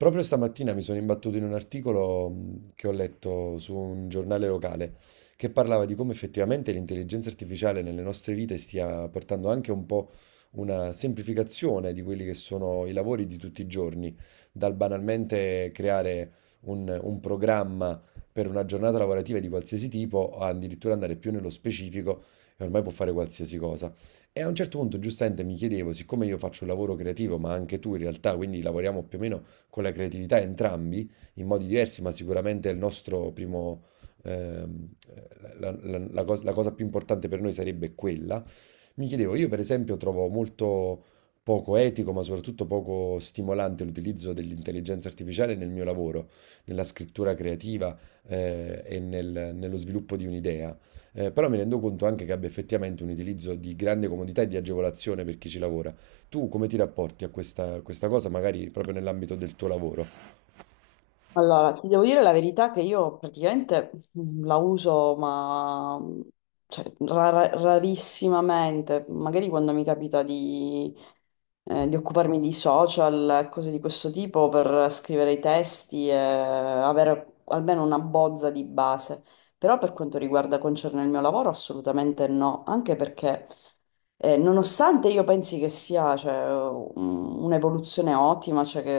Proprio stamattina mi sono imbattuto in un articolo che ho letto su un giornale locale che parlava di come effettivamente l'intelligenza artificiale nelle nostre vite stia portando anche un po' una semplificazione di quelli che sono i lavori di tutti i giorni, dal banalmente creare un programma per una giornata lavorativa di qualsiasi tipo, a addirittura andare più nello specifico e ormai può fare qualsiasi cosa. E a un certo punto, giustamente, mi chiedevo, siccome io faccio un lavoro creativo, ma anche tu in realtà, quindi lavoriamo più o meno con la creatività entrambi in modi diversi, ma sicuramente il nostro primo, ehm, la cosa più importante per noi sarebbe quella. Mi chiedevo, io per esempio trovo molto poco etico, ma soprattutto poco stimolante l'utilizzo dell'intelligenza artificiale nel mio lavoro, nella scrittura creativa, e nello sviluppo di un'idea. Però mi rendo conto anche che abbia effettivamente un utilizzo di grande comodità e di agevolazione per chi ci lavora. Tu come ti rapporti a questa cosa, magari proprio nell'ambito del tuo lavoro? Allora, ti devo dire la verità che io praticamente la uso, ma rarissimamente, magari quando mi capita di occuparmi di social, cose di questo tipo, per scrivere i testi e avere almeno una bozza di base. Però per quanto riguarda concerne il mio lavoro, assolutamente no, anche perché nonostante io pensi che sia cioè, un'evoluzione ottima, cioè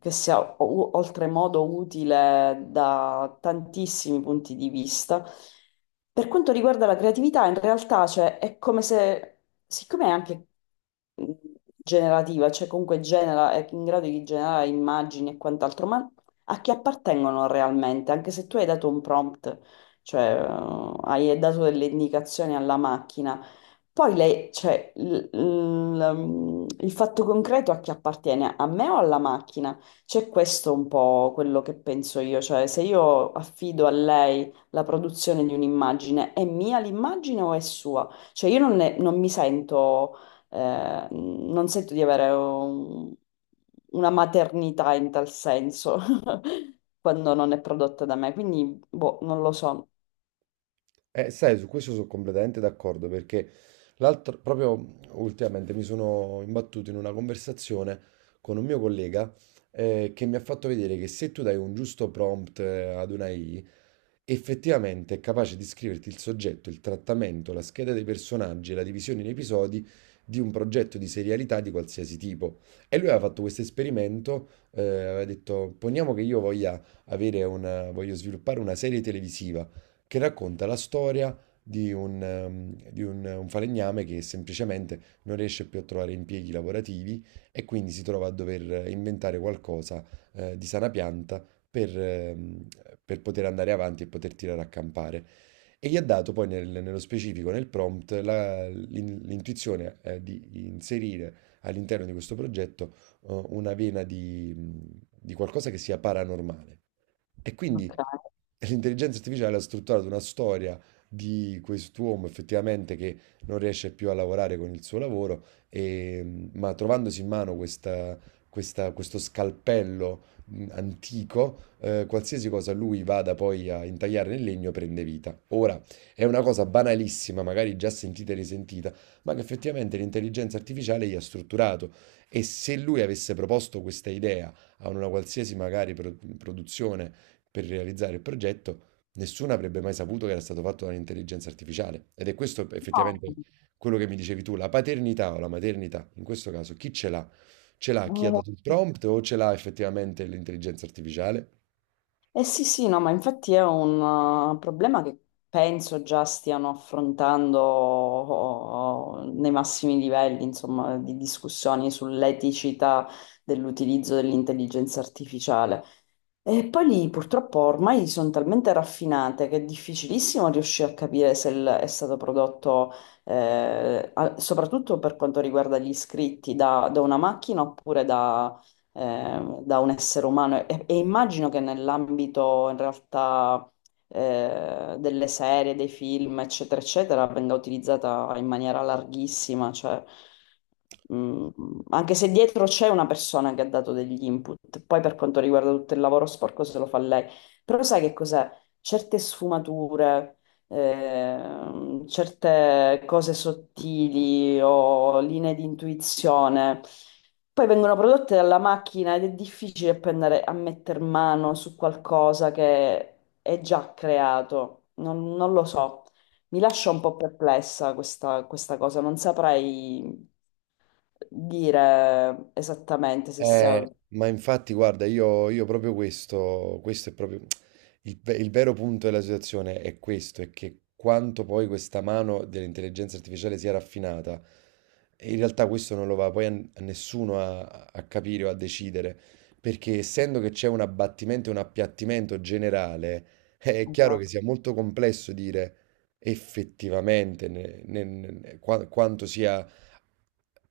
che sia oltremodo utile da tantissimi punti di vista, per quanto riguarda la creatività, in realtà cioè, è come se, siccome è anche mh, generativa, cioè comunque genera, è in grado di generare immagini e quant'altro, ma a chi appartengono realmente, anche se tu hai dato un prompt, cioè hai dato delle indicazioni alla macchina, poi lei, cioè, il fatto concreto a chi appartiene, a me o alla macchina? C'è questo un po' quello che penso io, cioè se io affido a lei la produzione di un'immagine, è mia l'immagine o è sua? Cioè io non, ne- non mi sento non sento di avere una maternità in tal senso quando non è prodotta da me, quindi boh, non lo so. Sai, su questo sono completamente d'accordo perché l'altro, proprio ultimamente mi sono imbattuto in una conversazione con un mio collega che mi ha fatto vedere che se tu dai un giusto prompt ad una AI, effettivamente è capace di scriverti il soggetto, il trattamento, la scheda dei personaggi e la divisione in episodi di un progetto di serialità di qualsiasi tipo. E lui aveva fatto questo esperimento, aveva detto, poniamo che io voglia avere una, voglio sviluppare una serie televisiva che racconta la storia di un, di un falegname che semplicemente non riesce più a trovare impieghi lavorativi e quindi si trova a dover inventare qualcosa, di sana pianta per, ehm, per poter andare avanti e poter tirare a campare. E gli ha dato poi nello specifico, nel prompt, l'intuizione, di inserire all'interno di questo progetto, una vena di qualcosa che sia paranormale. E quindi Ok. l'intelligenza artificiale ha strutturato una storia di quest'uomo effettivamente che non riesce più a lavorare con il suo lavoro, ma trovandosi in mano questo scalpello antico, qualsiasi cosa lui vada poi a intagliare nel legno prende vita. Ora, è una cosa banalissima, magari già sentita e risentita, ma che effettivamente l'intelligenza artificiale gli ha strutturato. E se lui avesse proposto questa idea a una qualsiasi magari produzione, per realizzare il progetto, nessuno avrebbe mai saputo che era stato fatto dall'intelligenza artificiale. Ed è questo effettivamente quello che mi dicevi tu, la paternità o la maternità, in questo caso, chi ce l'ha? Ce l'ha chi ha No, dato il prompt o ce l'ha effettivamente l'intelligenza artificiale? eh sì, sì, no, ma infatti è un problema che penso già stiano affrontando oh, oh, nei massimi livelli, insomma, di discussioni sull'eticità dell'utilizzo dell'intelligenza artificiale. E poi lì purtroppo ormai sono talmente raffinate che è difficilissimo riuscire a capire se è stato prodotto, soprattutto per quanto riguarda gli iscritti, da una macchina oppure da, da un essere umano. E immagino che nell'ambito in realtà delle serie, dei film, eccetera, eccetera, venga utilizzata in maniera larghissima, cioè, mh, anche se dietro c'è una persona che ha dato degli input, poi per quanto riguarda tutto il lavoro sporco se lo fa lei, però sai che cos'è? Certe sfumature, certe cose sottili o linee di intuizione. Poi vengono prodotte dalla macchina ed è difficile prendere a metter mano su qualcosa che è già creato, non lo so. Mi lascia un po' perplessa questa cosa, non saprei dire esattamente se sia... Ma infatti, guarda, io proprio questo, questo è proprio il vero punto della situazione è questo, è che quanto poi questa mano dell'intelligenza artificiale sia raffinata, in realtà questo non lo va poi a nessuno a, a capire o a decidere, perché essendo che c'è un abbattimento e un appiattimento generale, è chiaro che sia molto complesso dire effettivamente quanto sia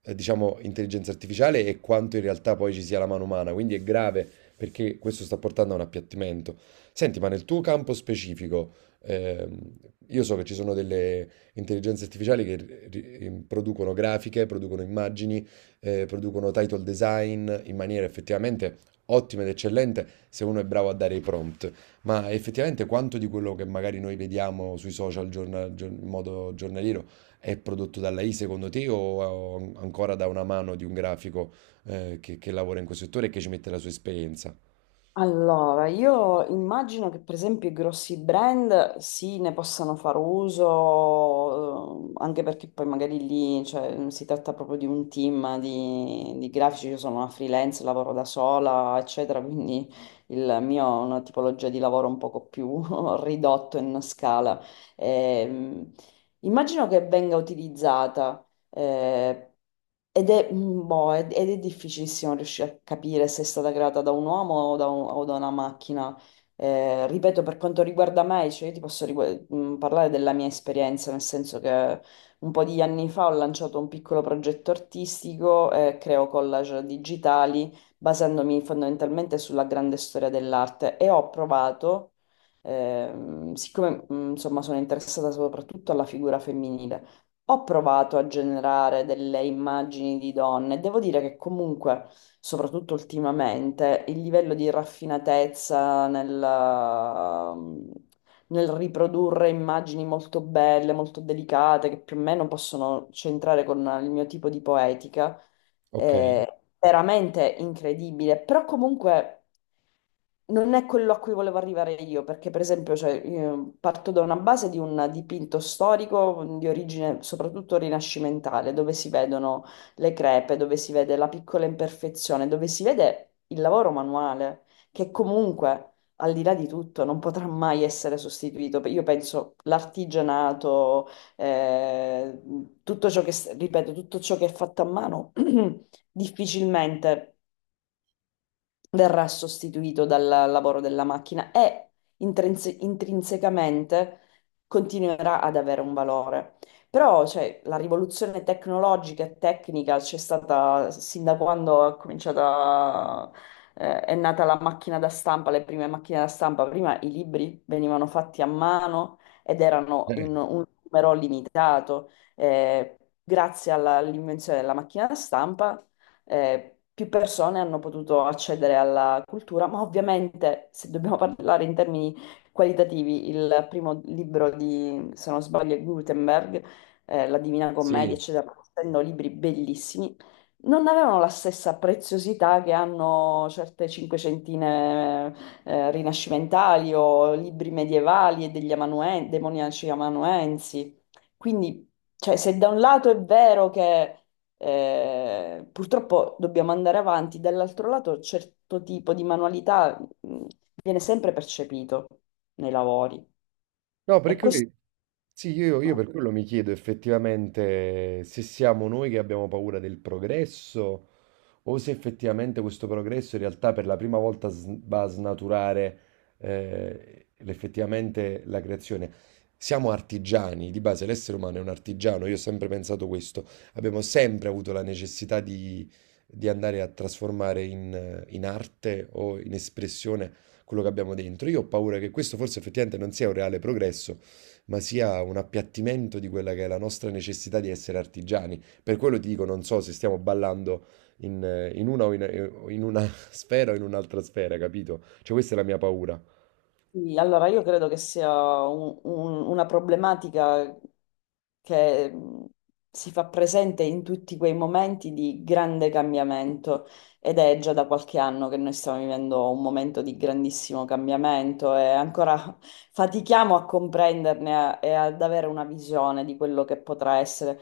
diciamo, intelligenza artificiale e quanto in realtà poi ci sia la mano umana. Quindi è grave perché questo sta portando a un appiattimento. Senti, ma nel tuo campo specifico, ehm, io so che ci sono delle intelligenze artificiali che producono grafiche, producono immagini, producono title design in maniera effettivamente ottima ed eccellente se uno è bravo a dare i prompt. Ma effettivamente quanto di quello che magari noi vediamo sui social in modo giornaliero è prodotto dalla I secondo te o ancora da una mano di un grafico che lavora in quel settore e che ci mette la sua esperienza? Allora, io immagino che per esempio i grossi brand sì, ne possano far uso, anche perché poi magari lì, cioè, si tratta proprio di un team di grafici, io sono una freelance, lavoro da sola, eccetera, quindi il mio è una tipologia di lavoro un poco più ridotto in scala. Ehm, immagino che venga utilizzata. eh, Ed è, boh, ed è difficilissimo riuscire a capire se è stata creata da un uomo o da, o da una macchina. Ripeto, per quanto riguarda me, cioè io ti posso parlare della mia esperienza, nel senso che un po' di anni fa ho lanciato un piccolo progetto artistico, creo collage digitali, basandomi fondamentalmente sulla grande storia dell'arte e ho provato, siccome insomma sono interessata soprattutto alla figura femminile. Ho provato a generare delle immagini di donne. Devo dire che comunque, soprattutto ultimamente, il livello di raffinatezza nel, nel riprodurre immagini molto belle, molto delicate, che più o meno possono centrare con il mio tipo di poetica, Okay, veramente incredibile, però comunque non è quello a cui volevo arrivare io, perché per esempio cioè, io parto da una base di un dipinto storico di origine soprattutto rinascimentale, dove si vedono le crepe, dove si vede la piccola imperfezione, dove si vede il lavoro manuale, che comunque, al di là di tutto, non potrà mai essere sostituito. Io penso l'artigianato eh, tutto ciò che, ripeto, tutto ciò che è fatto a mano difficilmente verrà sostituito dal lavoro della macchina e intrinsecamente continuerà ad avere un valore. Però, cioè, la rivoluzione tecnologica e tecnica c'è stata sin da quando è cominciata, è nata la macchina da stampa, le prime macchine da stampa. Prima i libri venivano fatti a mano ed erano eh, in un numero limitato. Eh, Grazie all'invenzione della macchina da stampa più persone hanno potuto accedere alla cultura, ma ovviamente se dobbiamo parlare in termini qualitativi, il primo libro di, se non sbaglio, è Gutenberg, La Divina Commedia, sì. eccetera, essendo libri bellissimi, non avevano la stessa preziosità che hanno certe cinquecentine rinascimentali o libri medievali e degli demoniaci amanuensi. Quindi, cioè, se da un lato è vero che purtroppo dobbiamo andare avanti, dall'altro lato certo tipo di manualità viene sempre percepito nei lavori. No, E perché questo, lui sì, io no. per quello mi chiedo effettivamente se siamo noi che abbiamo paura del progresso o se effettivamente questo progresso in realtà per la prima volta va a snaturare effettivamente la creazione. Siamo artigiani, di base l'essere umano è un artigiano, io ho sempre pensato questo, abbiamo sempre avuto la necessità di andare a trasformare in, in arte o in espressione quello che abbiamo dentro. Io ho paura che questo forse effettivamente non sia un reale progresso ma sia un appiattimento di quella che è la nostra necessità di essere artigiani. Per quello ti dico, non so se stiamo ballando in, in una o in una sfera o in un'altra sfera, capito? Cioè, questa è la mia paura. Sì, allora io credo che sia una problematica che si fa presente in tutti quei momenti di grande cambiamento ed è già da qualche anno che noi stiamo vivendo un momento di grandissimo cambiamento e ancora fatichiamo a comprenderne e ad avere una visione di quello che potrà essere,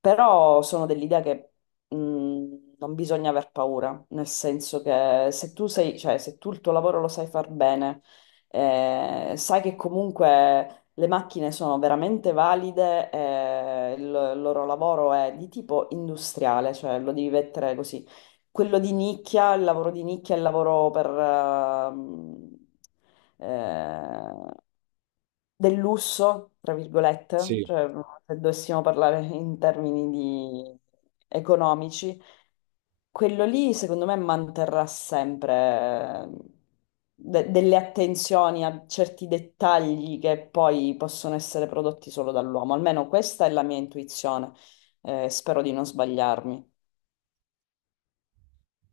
però sono dell'idea che mh, non bisogna aver paura, nel senso che se tu sei, cioè, se tu il tuo lavoro lo sai far bene, sai che comunque le macchine sono veramente valide, il loro lavoro è di tipo industriale, cioè lo devi mettere così. Quello di nicchia, il lavoro di nicchia è il lavoro per, eh, del lusso, tra virgolette, Sì. cioè se dovessimo parlare in termini economici, quello lì, secondo me, manterrà sempre delle attenzioni a certi dettagli che poi possono essere prodotti solo dall'uomo. Almeno questa è la mia intuizione. Spero di non sbagliarmi.